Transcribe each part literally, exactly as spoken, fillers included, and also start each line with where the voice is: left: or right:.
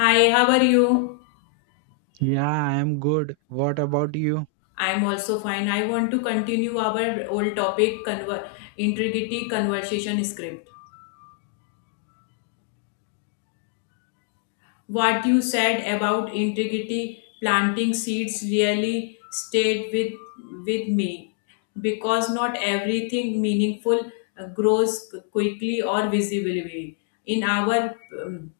left: Hi, how are you?
right: Yeah, I'm good. What about you?
left: I'm also fine. I want to continue our old topic, conver- integrity conversation script. What you said about integrity planting seeds really stayed with with me because not everything meaningful uh, grows quickly or visibly. In our um,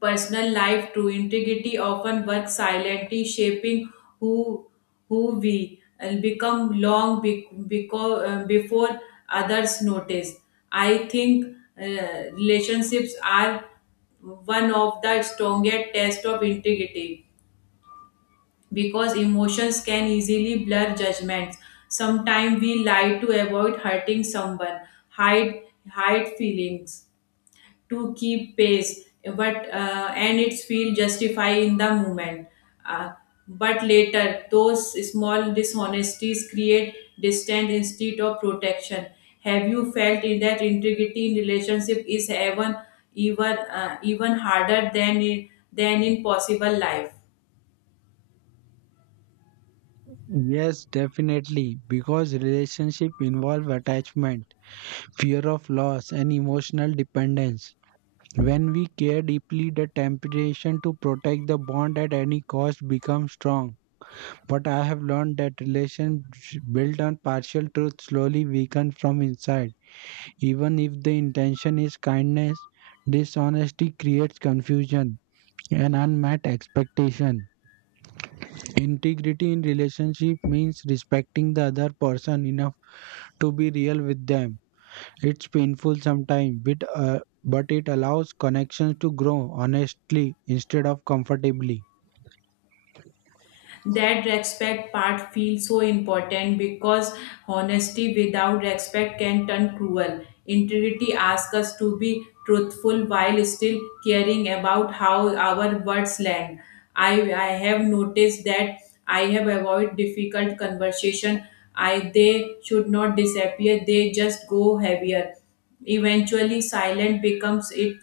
left: personal life true integrity often works silently shaping who who we and become long because, before others notice. I think uh, relationships are one of the strongest tests of integrity because emotions can easily blur judgments. Sometimes we lie to avoid hurting someone, hide hide feelings to keep pace, but uh, and it's feel justify in the moment, uh, but later those small dishonesties create distance instead of protection. Have you felt in that integrity in relationship is even even uh, even harder than in, than in possible life?
right: Yes, definitely. Because relationship involve attachment, fear of loss, and emotional dependence. When we care deeply, the temptation to protect the bond at any cost becomes strong. But I have learned that relations built on partial truth slowly weaken from inside. Even if the intention is kindness, dishonesty creates confusion and unmet expectation. Integrity in relationship means respecting the other person enough to be real with them. It's painful sometimes, but, uh, but it allows connections to grow honestly instead of comfortably.
left: That respect part feels so important because honesty without respect can turn cruel. Integrity asks us to be truthful while still caring about how our words land. I i have noticed that I have avoided difficult conversation. I, they should not disappear, they just go heavier. Eventually silence becomes it,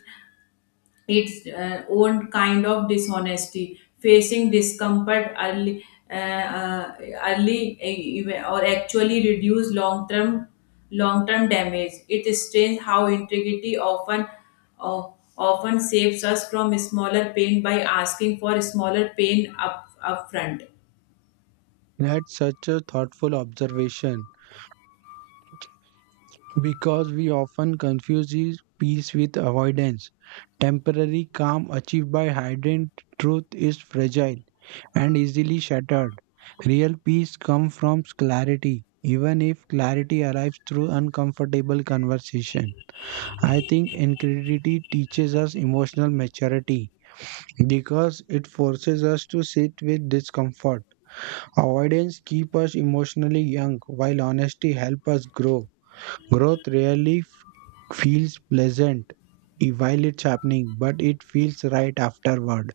left: its uh, own kind of dishonesty. Facing discomfort early, uh, uh, early uh, ev- or actually reduce long term, long term damage. It is strange how integrity often, uh, often saves us from smaller pain by asking for smaller pain up upfront
right: That's such a thoughtful observation. Because we often confuse these peace with avoidance. Temporary calm achieved by hidden truth is fragile and easily shattered. Real peace comes from clarity, even if clarity arrives through uncomfortable conversation. I think incredulity teaches us emotional maturity because it forces us to sit with discomfort. Avoidance keeps us emotionally young, while honesty helps us grow. Growth rarely feels pleasant i- while it's happening, but it feels right afterward.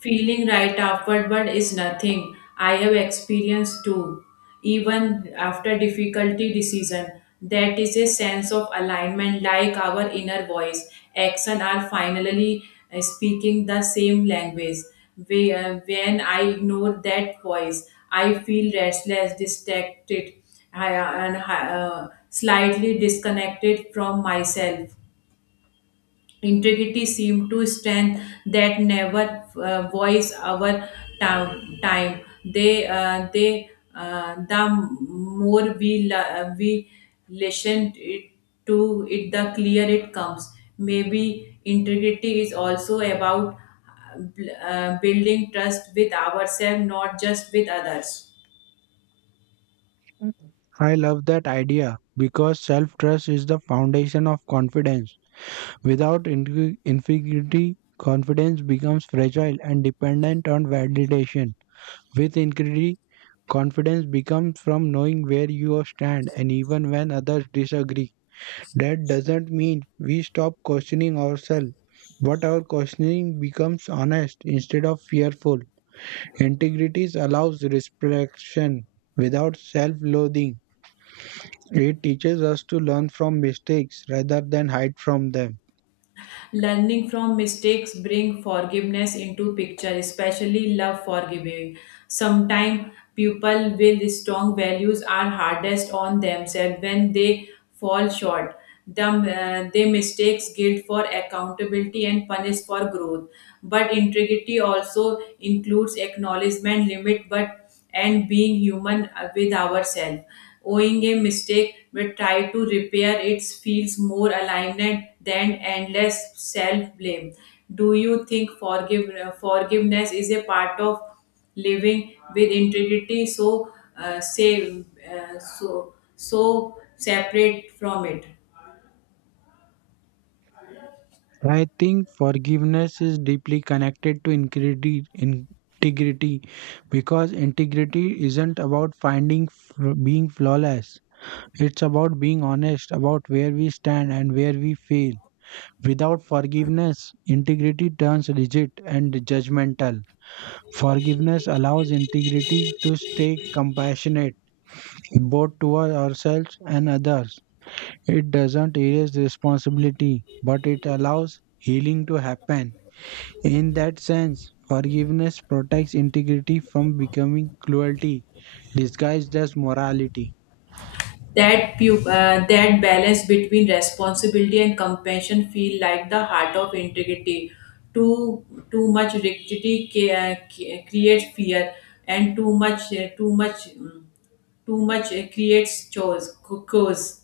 left: Feeling right afterward is nothing I have experienced too. Even after difficulty decision, that is a sense of alignment like our inner voice. Action are finally uh, speaking the same language. We- uh, When I ignore that voice, I feel restless, distracted, I- uh, and uh, slightly disconnected from myself. Integrity seemed to strength that never, uh, voice our time time they uh, they uh, the more we la- uh, we listen it to it, the clear it comes. Maybe integrity is also about, uh, building trust with ourselves not just with others.
right: Mhm. I love that idea because self trust is the foundation of confidence. Without ingu- insecurity, confidence becomes fragile and dependent on validation. With integrity, confidence becomes from knowing where you stand and even when others disagree. That doesn't mean we stop questioning ourselves, but our questioning becomes honest instead of fearful. Integrity allows reflection without self loathing. It teaches us to learn from mistakes rather than hide from them.
left: Learning from mistakes bring forgiveness into picture, especially love forgiving. Sometimes people with strong values are hardest on themselves when they fall short. The, uh, they mistakes guilt for accountability and punish for growth. But integrity also includes acknowledgement limit but and being human with ourselves. Owing a mistake, but try to repair it feels more aligned than endless self blame. Do you think forgive, forgiveness is a part of living with integrity? So, uh, say, uh, so so separate from it.
right: I think forgiveness is deeply connected to integrity, integrity because integrity isn't about finding f- being flawless. It's about being honest about where we stand and where we fail. Without forgiveness, integrity turns rigid and judgmental. Forgiveness allows integrity to stay compassionate, both toward ourselves and others. It doesn't erase responsibility, but it allows healing to happen. In that sense, forgiveness protects integrity from becoming cruelty, disguised as morality.
left: that pu- uh, that balance between responsibility and compassion feel like the heart of integrity too. Too much rigidity ca- ca- creates fear, and too much uh, too much mm, too much uh, creates chores co- chores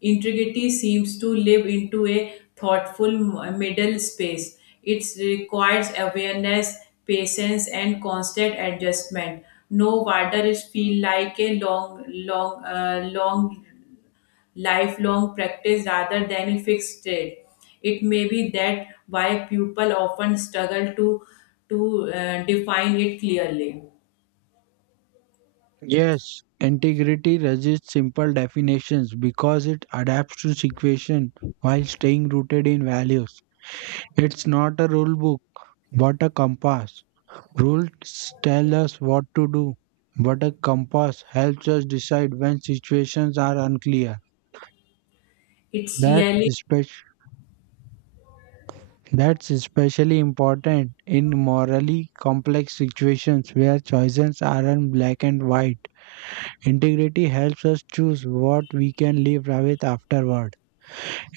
left: Integrity seems to live into a thoughtful m- middle space. It requires awareness, patience and constant adjustment. No wonder it feel like a long long uh, long lifelong practice rather than a fixed trade. It may be that why people often struggle to to uh, define it clearly.
right: Yes, integrity resists simple definitions because it adapts to situation while staying rooted in values. It's not a rule book, but a compass. Rules tell us what to do, but a compass helps us decide when situations are unclear.
left: It's
right: That's,
left: really.
right: espec- that's especially important in morally complex situations where choices aren't black and white. Integrity helps us choose what we can live with afterward.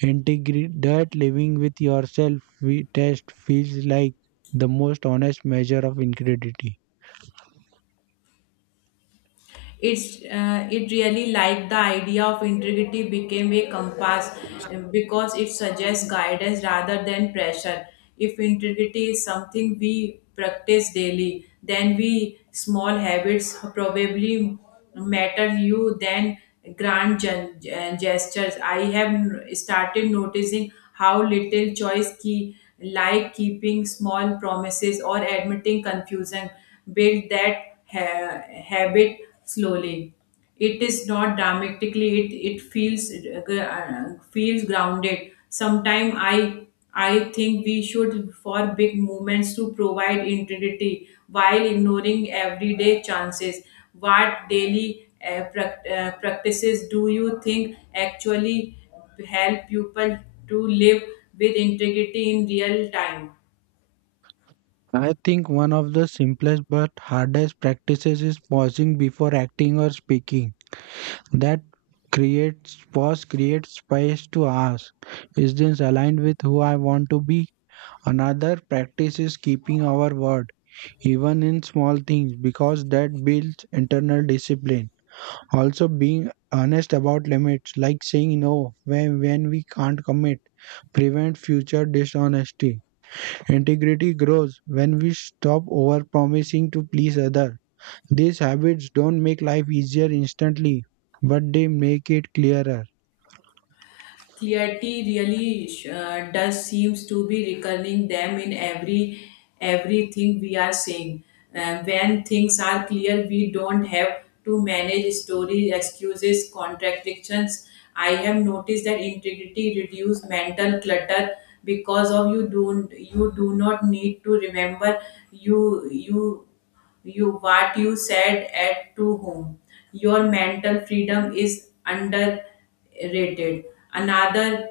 right: Integrity that living with yourself we test feels like the most honest measure of integrity.
left: It's uh, it really like the idea of integrity became a compass, uh, because it suggests guidance rather than pressure. If integrity is something we practice daily, then we small habits probably matter you than grand gen- gen- gestures. I have n- started noticing how little choice key, like keeping small promises or admitting confusion, build that ha- habit slowly. It is not dramatically, it it feels, uh, feels grounded. Sometimes i i think we should for big movements to provide integrity while ignoring everyday chances. What daily uh, prac- uh, practices do you think actually help people to live with integrity in real time?
right: I think one of the simplest but hardest practices is pausing before acting or speaking. That creates pause creates space to ask, is this aligned with who I want to be? Another practice is keeping our word, even in small things, because that builds internal discipline. Also being honest about limits, like saying no when, when we can't commit, prevent future dishonesty. Integrity grows when we stop over promising to please others. These habits don't make life easier instantly, but they make it clearer.
left: Clarity really, uh, does seems to be recurring them in every everything we are saying. Uh, when things are clear we don't have to manage stories, excuses, contradictions. I have noticed that integrity reduce mental clutter because of you don't, you do not need to remember you you you what you said at to whom. Your mental freedom is underrated. Another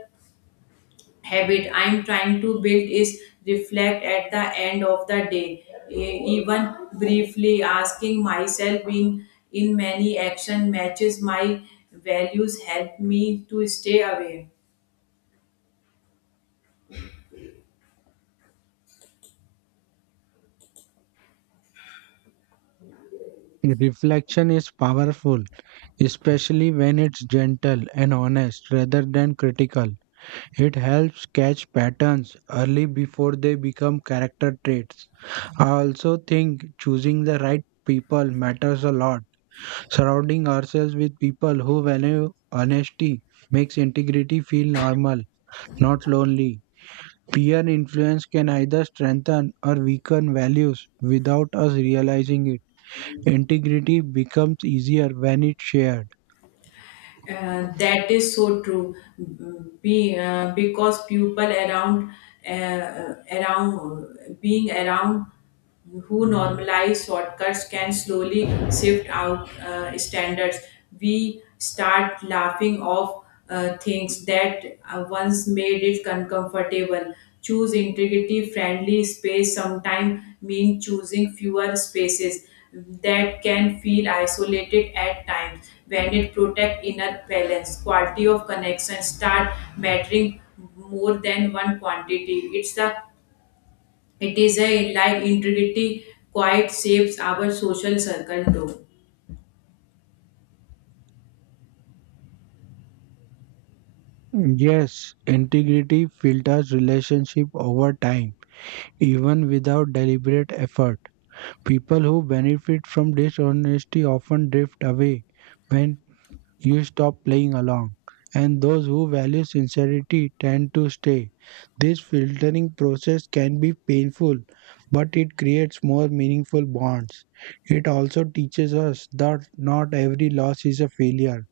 left: habit I'm trying to build is reflect at the end of the day. E- even briefly asking myself in in many action matches my values help me to stay away.
right: Reflection is powerful, especially when it's gentle and honest rather than critical. It helps catch patterns early before they become character traits. I also think choosing the right people matters a lot. Surrounding ourselves with people who value honesty makes integrity feel normal, not lonely. Peer influence can either strengthen or weaken values without us realizing it. Integrity becomes easier when it's shared.
left: Uh, that is so true. Be, uh, because people around, uh, around being around who normalize shortcuts can slowly shift out, uh, standards. We start laughing off, uh, things that, uh, once made it uncomfortable. Choose integrity friendly space sometimes mean choosing fewer spaces. That can feel isolated at times when it protect inner balance, quality of connection start mattering more than one quantity. It's a it is a like integrity quite shapes our social circle too.
right: Yes, integrity filters relationship over time, even without deliberate effort. People who benefit from dishonesty often drift away when you stop playing along, and those who value sincerity tend to stay. This filtering process can be painful, but it creates more meaningful bonds. It also teaches us that not every loss is a failure.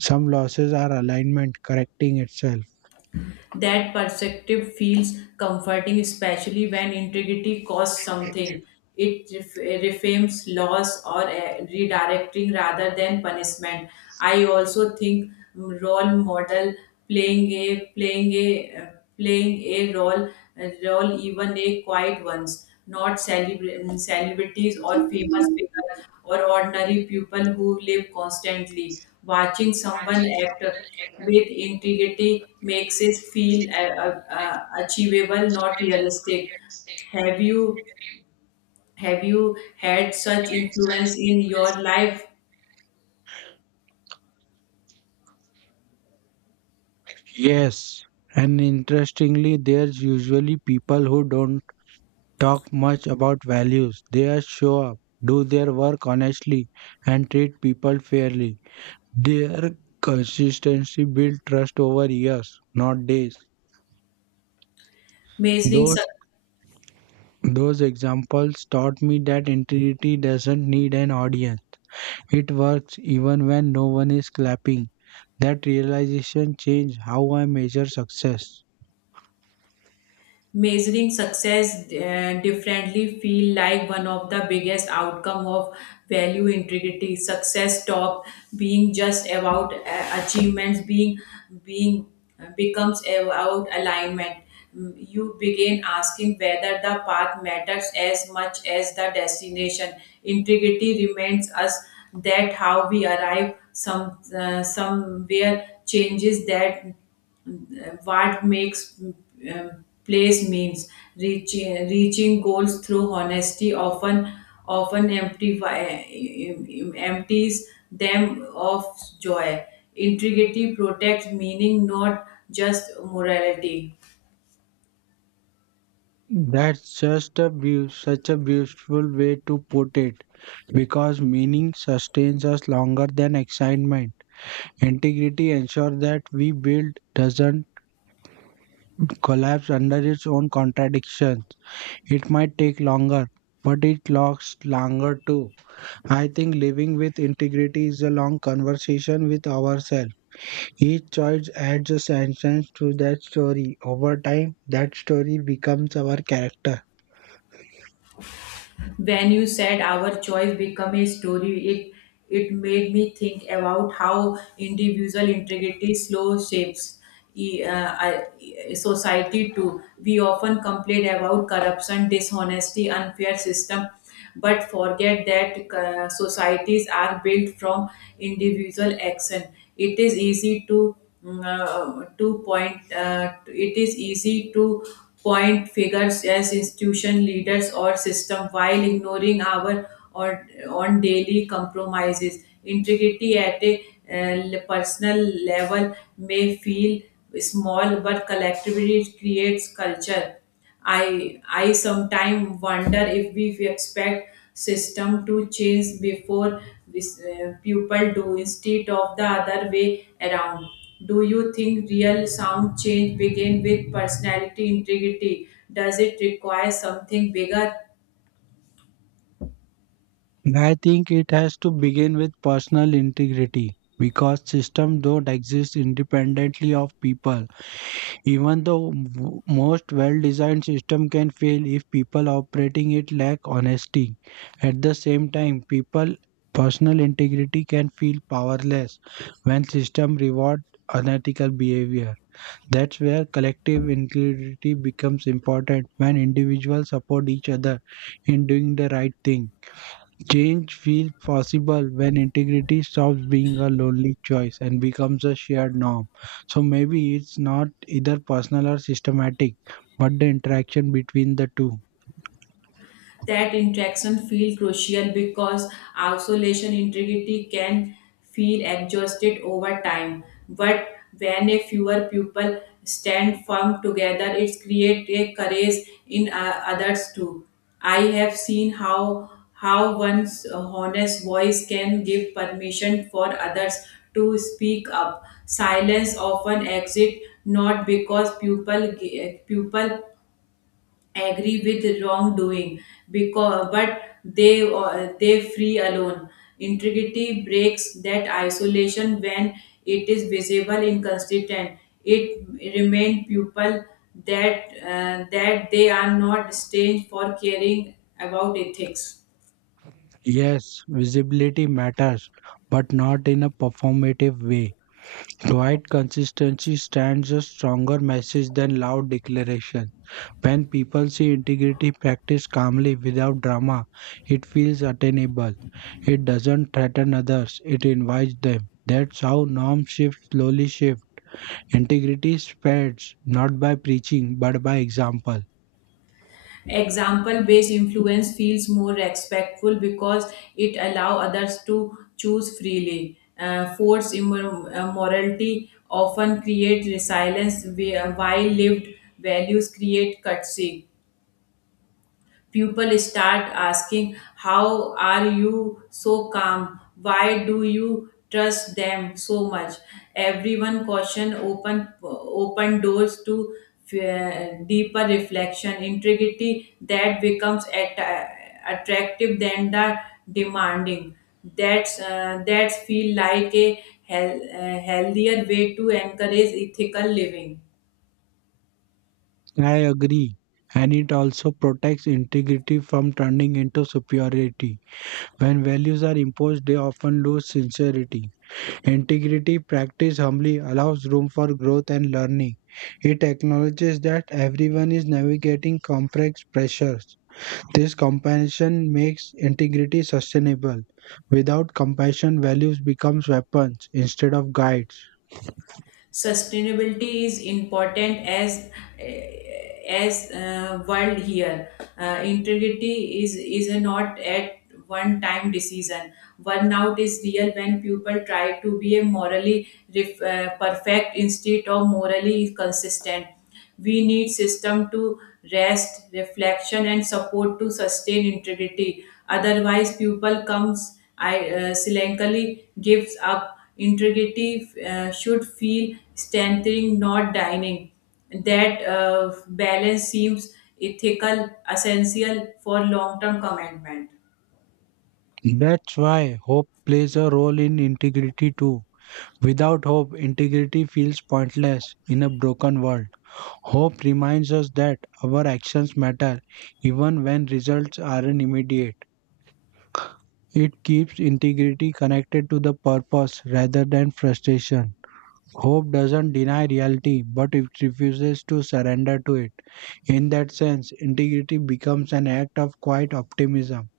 right: Some losses are alignment correcting itself.
left: That perspective feels comforting, especially when integrity costs something. It ref- reframes loss or, uh, redirecting rather than punishment. I also think role model, playing a, playing a uh, playing a role, a role, even a quiet ones, not celebra- celebrities or famous figures or ordinary people who live constantly. Watching someone act with integrity makes it feel, uh, uh, uh, achievable, not realistic. Have you have you had such influence in your life?
right: Yes, and interestingly, there's usually people who don't talk much about values. They are show up, do their work honestly, and treat people fairly. Their consistency built trust over years, not days.
left: measuring
right: Those those examples taught me that integrity doesn't need an audience. It works even when no one is clapping. That realization changed how I measure success.
left: measuring success, uh, differently feel like one of the biggest outcome of value integrity. Success stop being just about, uh, achievements, being being uh, becomes about alignment. Mm, you begin asking whether the path matters as much as the destination. Integrity reminds us that how we arrive some, uh, somewhere changes that, uh, what makes, uh, place means. Reaching reaching goals through honesty often, often empty, empties them of joy. Integrity protects meaning, not just morality.
right: That's just a beau- Such a beautiful way to put it because meaning sustains us longer than excitement. Integrity ensures that we build doesn't collapse under its own contradictions. It might take longer, but it lasts longer too. I think living with integrity is a long conversation with ourselves. Each choice adds a sentence to that story. Over time, that story becomes our character.
left: When you said our choice become a story, it it made me think about how individual integrity slow shapes e- uh, I- e- society too. We often complain about corruption, dishonesty, unfair system, but forget that, uh, societies are built from individual action. It is easy to, mm, uh, to point uh, it is easy to point figures as institution leaders or system while ignoring our or on daily compromises. Integrity at a, uh, personal level may feel small but collectively it creates culture. I I sometimes wonder if we expect system to change before this, uh, people do instead of the other way around. Do you think real sound change begin with personality integrity? Does it require something bigger?
right: I think it has to begin with personal integrity because systems don't exist independently of people. Even the w- most well designed system can fail if people operating it lack honesty. At the same time, people personal integrity can feel powerless when system reward unethical behavior. That's where collective integrity becomes important when individuals support each other in doing the right thing. Change feels possible when integrity stops being a lonely choice and becomes a shared norm. So maybe it's not either personal or systematic, but the interaction between the two.
left: That interaction feel crucial because isolation integrity can feel exhausted over time, but when a fewer people stand firm together it create a courage in, uh, others too. I have seen how how one's honest voice can give permission for others to speak up. Silence often exit not because people people agree with wrongdoing because, but they uh, they free alone. Integrity breaks that isolation when it is visible inconsistent, it remain people that uh, that they are not strange for caring about ethics.
right: Yes, visibility matters, but not in a performative way. Quiet consistency stands a stronger message than loud declaration. When people see integrity practiced calmly without drama, it feels attainable. It doesn't threaten others, it invites them. That's how norms shift slowly shift. Integrity spreads not by preaching but by example.
left: Example based influence feels more respectful because it allow others to choose freely. Uh, forced immor- uh, morality often create resilience, where- while lived values create courtesy. People start asking, how are you so calm? Why do you trust them so much? Everyone caution open open doors to, uh, deeper reflection. Integrity that becomes at, uh, attractive than the demanding. That's uh, that feel like a hel- uh, healthier way to encourage ethical living.
right: I agree. And it also protects integrity from turning into superiority. When values are imposed, they often lose sincerity. Integrity practiced humbly allows room for growth and learning. It acknowledges that everyone is navigating complex pressures. This compassion makes integrity sustainable. Without compassion, values become weapons instead of guides.
left: Sustainability is important as as uh, world here, uh, integrity is is a not at one time decision. Burnout is real when people try to be a morally ref, uh, perfect instead of morally consistent. We need system to rest, reflection, and support to sustain integrity. Otherwise, pupil comes I, uh, silently gives up. Integrity, uh, should feel strengthening, not dining. That, uh, balance seems ethical, essential for long-term commitment.
right: That's why hope plays a role in integrity too. Without hope, integrity feels pointless in a broken world. Hope reminds us that our actions matter even when results aren't immediate. It keeps integrity connected to the purpose rather than frustration. Hope doesn't deny reality, but it refuses to surrender to it. In that sense, integrity becomes an act of quiet optimism.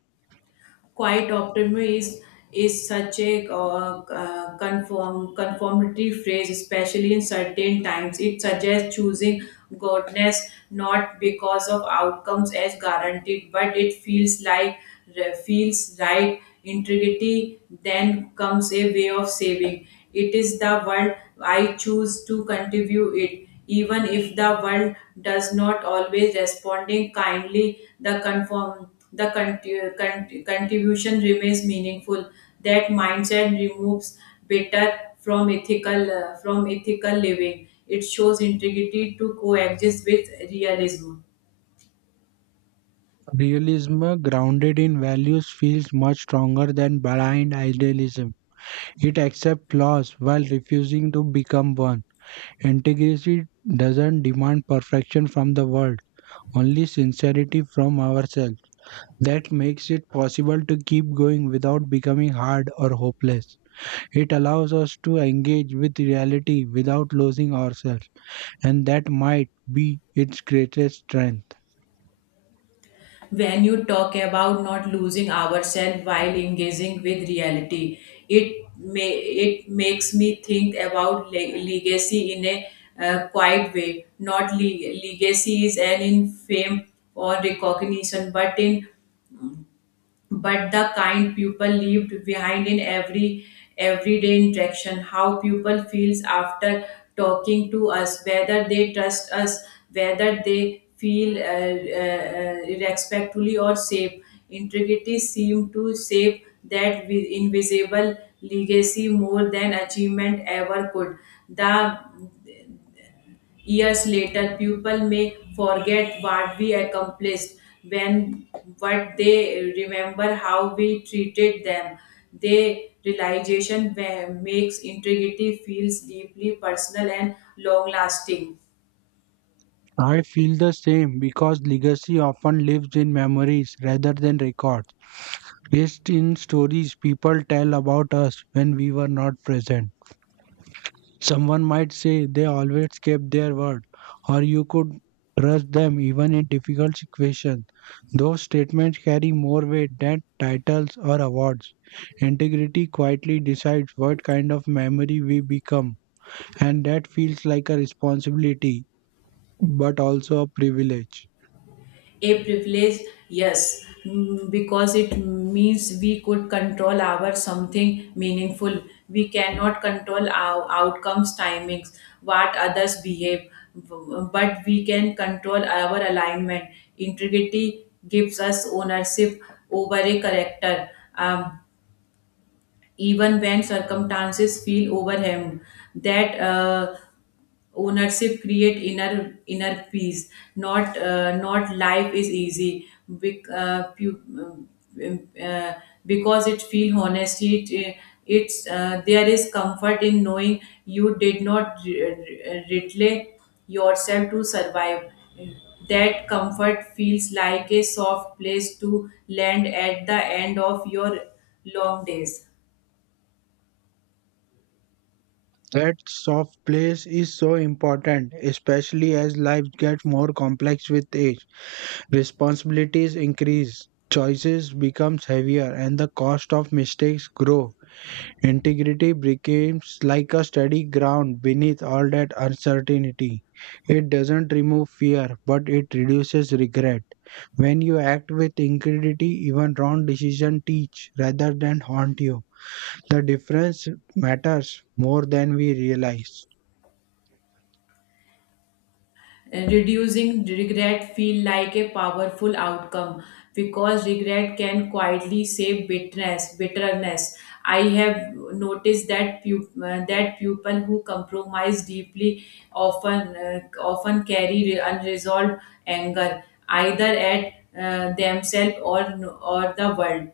left: Quiet optimism is is such a, uh, uh, conform, conformity phrase, especially in certain times. It suggests choosing goodness not because of outcomes as guaranteed, but it feels like feels right. Integrity then comes a way of saving. It is the world I choose to contribute it, even if the world does not always responding kindly. The conform, the conti- con- contribution remains meaningful. That mindset removes better from ethical, uh, from ethical living. It shows integrity to coexist with realism.
right: Realism grounded in values feels much stronger than blind idealism. It accepts flaws while refusing to become one. Integrity doesn't demand perfection from the world, only sincerity from ourselves. That makes it possible to keep going without becoming hard or hopeless. It allows us to engage with reality without losing ourselves, and that might be its greatest strength.
left: When you talk about not losing ourselves while engaging with reality, it may, it makes me think about le- legacy in a, uh, quiet way. Not le- legacy is an in fame or recognition, but in, but the kind people leave behind in every everyday interaction. How people feels after talking to us, whether they trust us, whether they feel, uh, uh, respectfully or safe. Integrity seem to save that vi- invisible legacy more than achievement ever could. The years later, people may forget what we accomplished when what they remember how we treated them. The realization ma- makes integrity feels deeply personal and long lasting.
right: I feel the same because legacy often lives in memories rather than records, based in stories people tell about us when we were not present. Someone might say they always kept their word, or you could trust them even in difficult situations. Those statements carry more weight than titles or awards. Integrity quietly decides what kind of memory we become, and that feels like a responsibility but also a privilege.
left: A privilege, yes, mm, because it means we could control our something meaningful. We cannot control our outcomes, timings, what others behave, b- but we can control our alignment. Integrity gives us ownership over a character, um, even when circumstances feel overwhelmed. That, uh, ownership create inner inner peace, not, uh, not life is easy. Bec- uh, pu- um, uh, because it feel honesty it, uh, it's uh, there is comfort in knowing you did not re- re- relay yourself to survive. That comfort feels like a soft place to land at the end of your long days.
right: That soft place is so important, especially as life gets more complex with age. Responsibilities increase, choices becomes heavier, and the cost of mistakes grow. Integrity becomes like a steady ground beneath all that uncertainty. It doesn't remove fear, but it reduces regret. When you act with integrity, even wrong decisions teach rather than haunt you. The difference matters more than we realize.
left: Reducing regret feel like a powerful outcome because regret can quietly save bitterness. Bitterness. I have noticed that pu- uh, that people who compromise deeply often, uh, often carry re- unresolved anger either at, uh, themselves or or the world.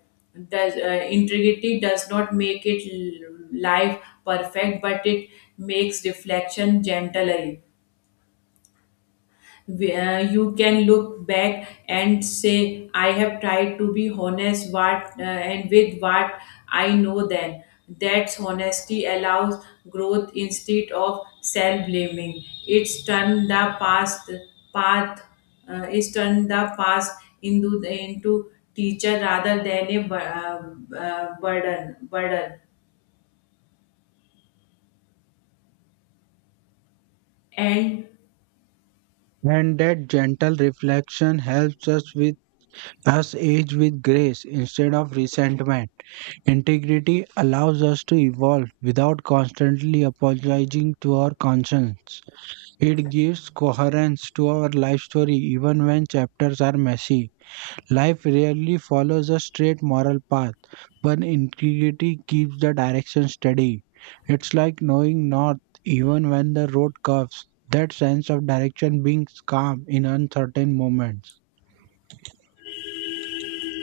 left: The, uh, integrity does not make it l- life perfect, but it makes reflection gentler where you can look back and say I have tried to be honest what, uh, and with what I know then. That's honesty allows growth instead of self blaming. It's turned the past path, uh, it's turned the past into into teacher rather than a bu- uh, uh, burden burden and.
right: And that gentle reflection helps us with us age with grace instead of resentment. Integrity allows us to evolve without constantly apologizing to our conscience. It gives coherence to our life story even when chapters are messy. Life rarely follows a straight moral path, but integrity keeps the direction steady. It's like knowing north even when the road curves, that sense of direction being calm in uncertain moments.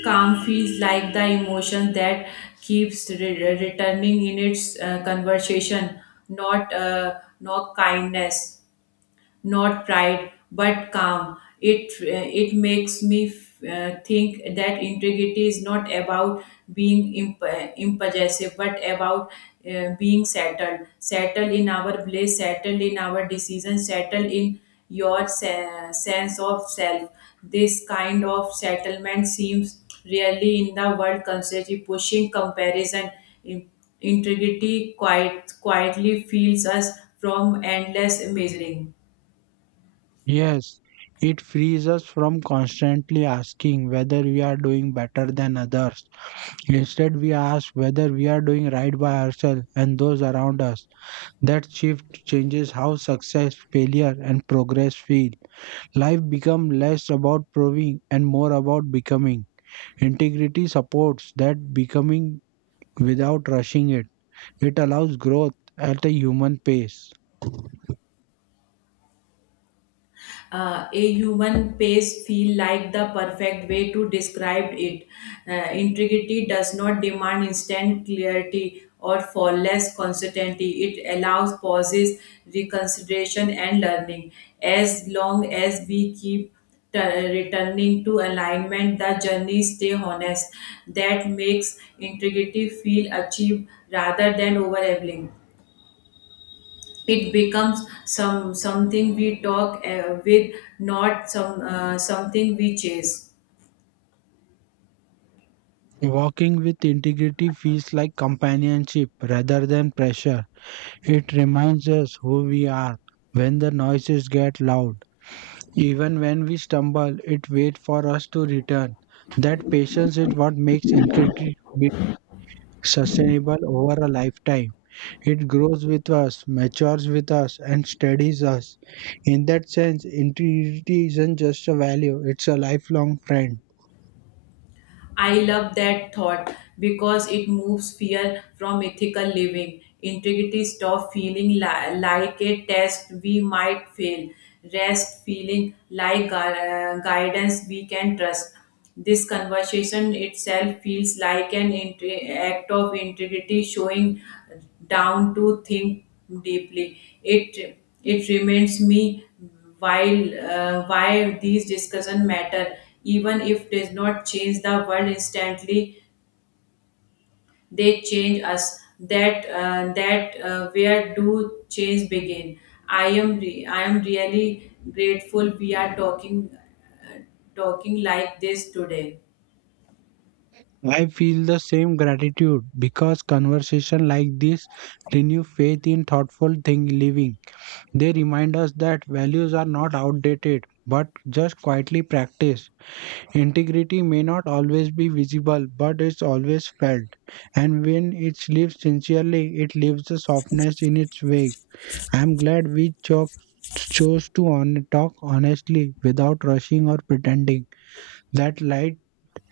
left: Calm feels like the emotion that keeps re- returning in its, uh, conversation, not, uh, not kindness, not pride, but calm. It, uh, it makes me, uh, think that integrity is not about being imp- impulsive but about, uh, being settled, settled in our place, settled in our decisions, settled in your se- sense of self. This kind of settlement seems really in the world constantly pushing comparison. In- Integrity quite quietly feels us from endless measuring.
right: Yes, it frees us from constantly asking whether we are doing better than others. Instead, we ask whether we are doing right by ourselves and those around us. That shift changes how success, failure, and progress feel. Life becomes less about proving and more about becoming. Integrity supports that becoming without rushing it. It allows growth at a human pace.
left: Uh, a human pace feel like the perfect way to describe it. Uh, integrity does not demand instant clarity or flawless consistency. It allows pauses, reconsideration, and learning. As long as we keep t- returning to alignment, the journey stay honest. That makes integrity feel achieved rather than overwhelming. It becomes some something we talk, uh, with, not some, uh, something we chase.
right: Walking with integrity feels like companionship rather than pressure. It reminds us who we are. When the noises get loud, even when we stumble, it waits for us to return. That patience is what makes integrity sustainable over a lifetime. It grows with us, matures with us, and steadies us. In that sense, integrity isn't just a value, it's a lifelong friend.
left: I love that thought because it moves fear from ethical living. Integrity stop feeling li- like a test we might fail. Rest feeling like gu- uh, guidance we can trust. This conversation itself feels like an inte- act of integrity, showing down to think deeply. It it reminds me while, uh, why these discussions matter even if does not change the world instantly, they change us. That uh, that uh, Where do change begin? i am re- I am really grateful we are talking talking like this today.
right: I feel the same gratitude because conversation like this renew faith in thoughtful thing living. They remind us that values are not outdated but just quietly practiced. Integrity may not always be visible, but it's always felt. And when it's lived sincerely, it leaves a softness in its wake. I'm glad we cho- Chose to on- talk honestly without rushing or pretending. That light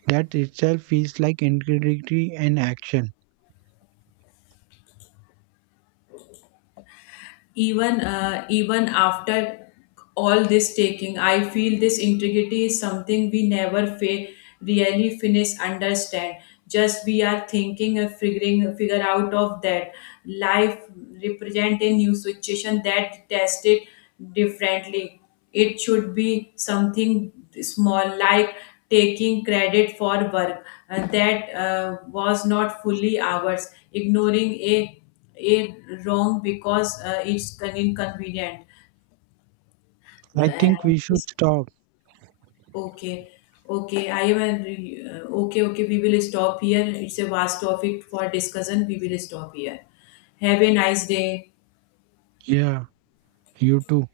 right: that itself feels like integrity in action.
left: Even, uh, even after all this taking I feel this integrity is something we never fa- really finish understand. Just we are thinking and figuring figure out of that life. Represent a new situation that tested differently. It should be something small like taking credit for work, uh, that, uh, was not fully ours, ignoring a it wrong because, uh, it's con- inconvenient
right: I
left: and
right: think we should
left: it's,
right: stop.
left: okay, okay i am an- uh, okay okay, we will stop here. It's a vast topic for discussion, we will stop here. Have a nice day.
right: Yeah, you too.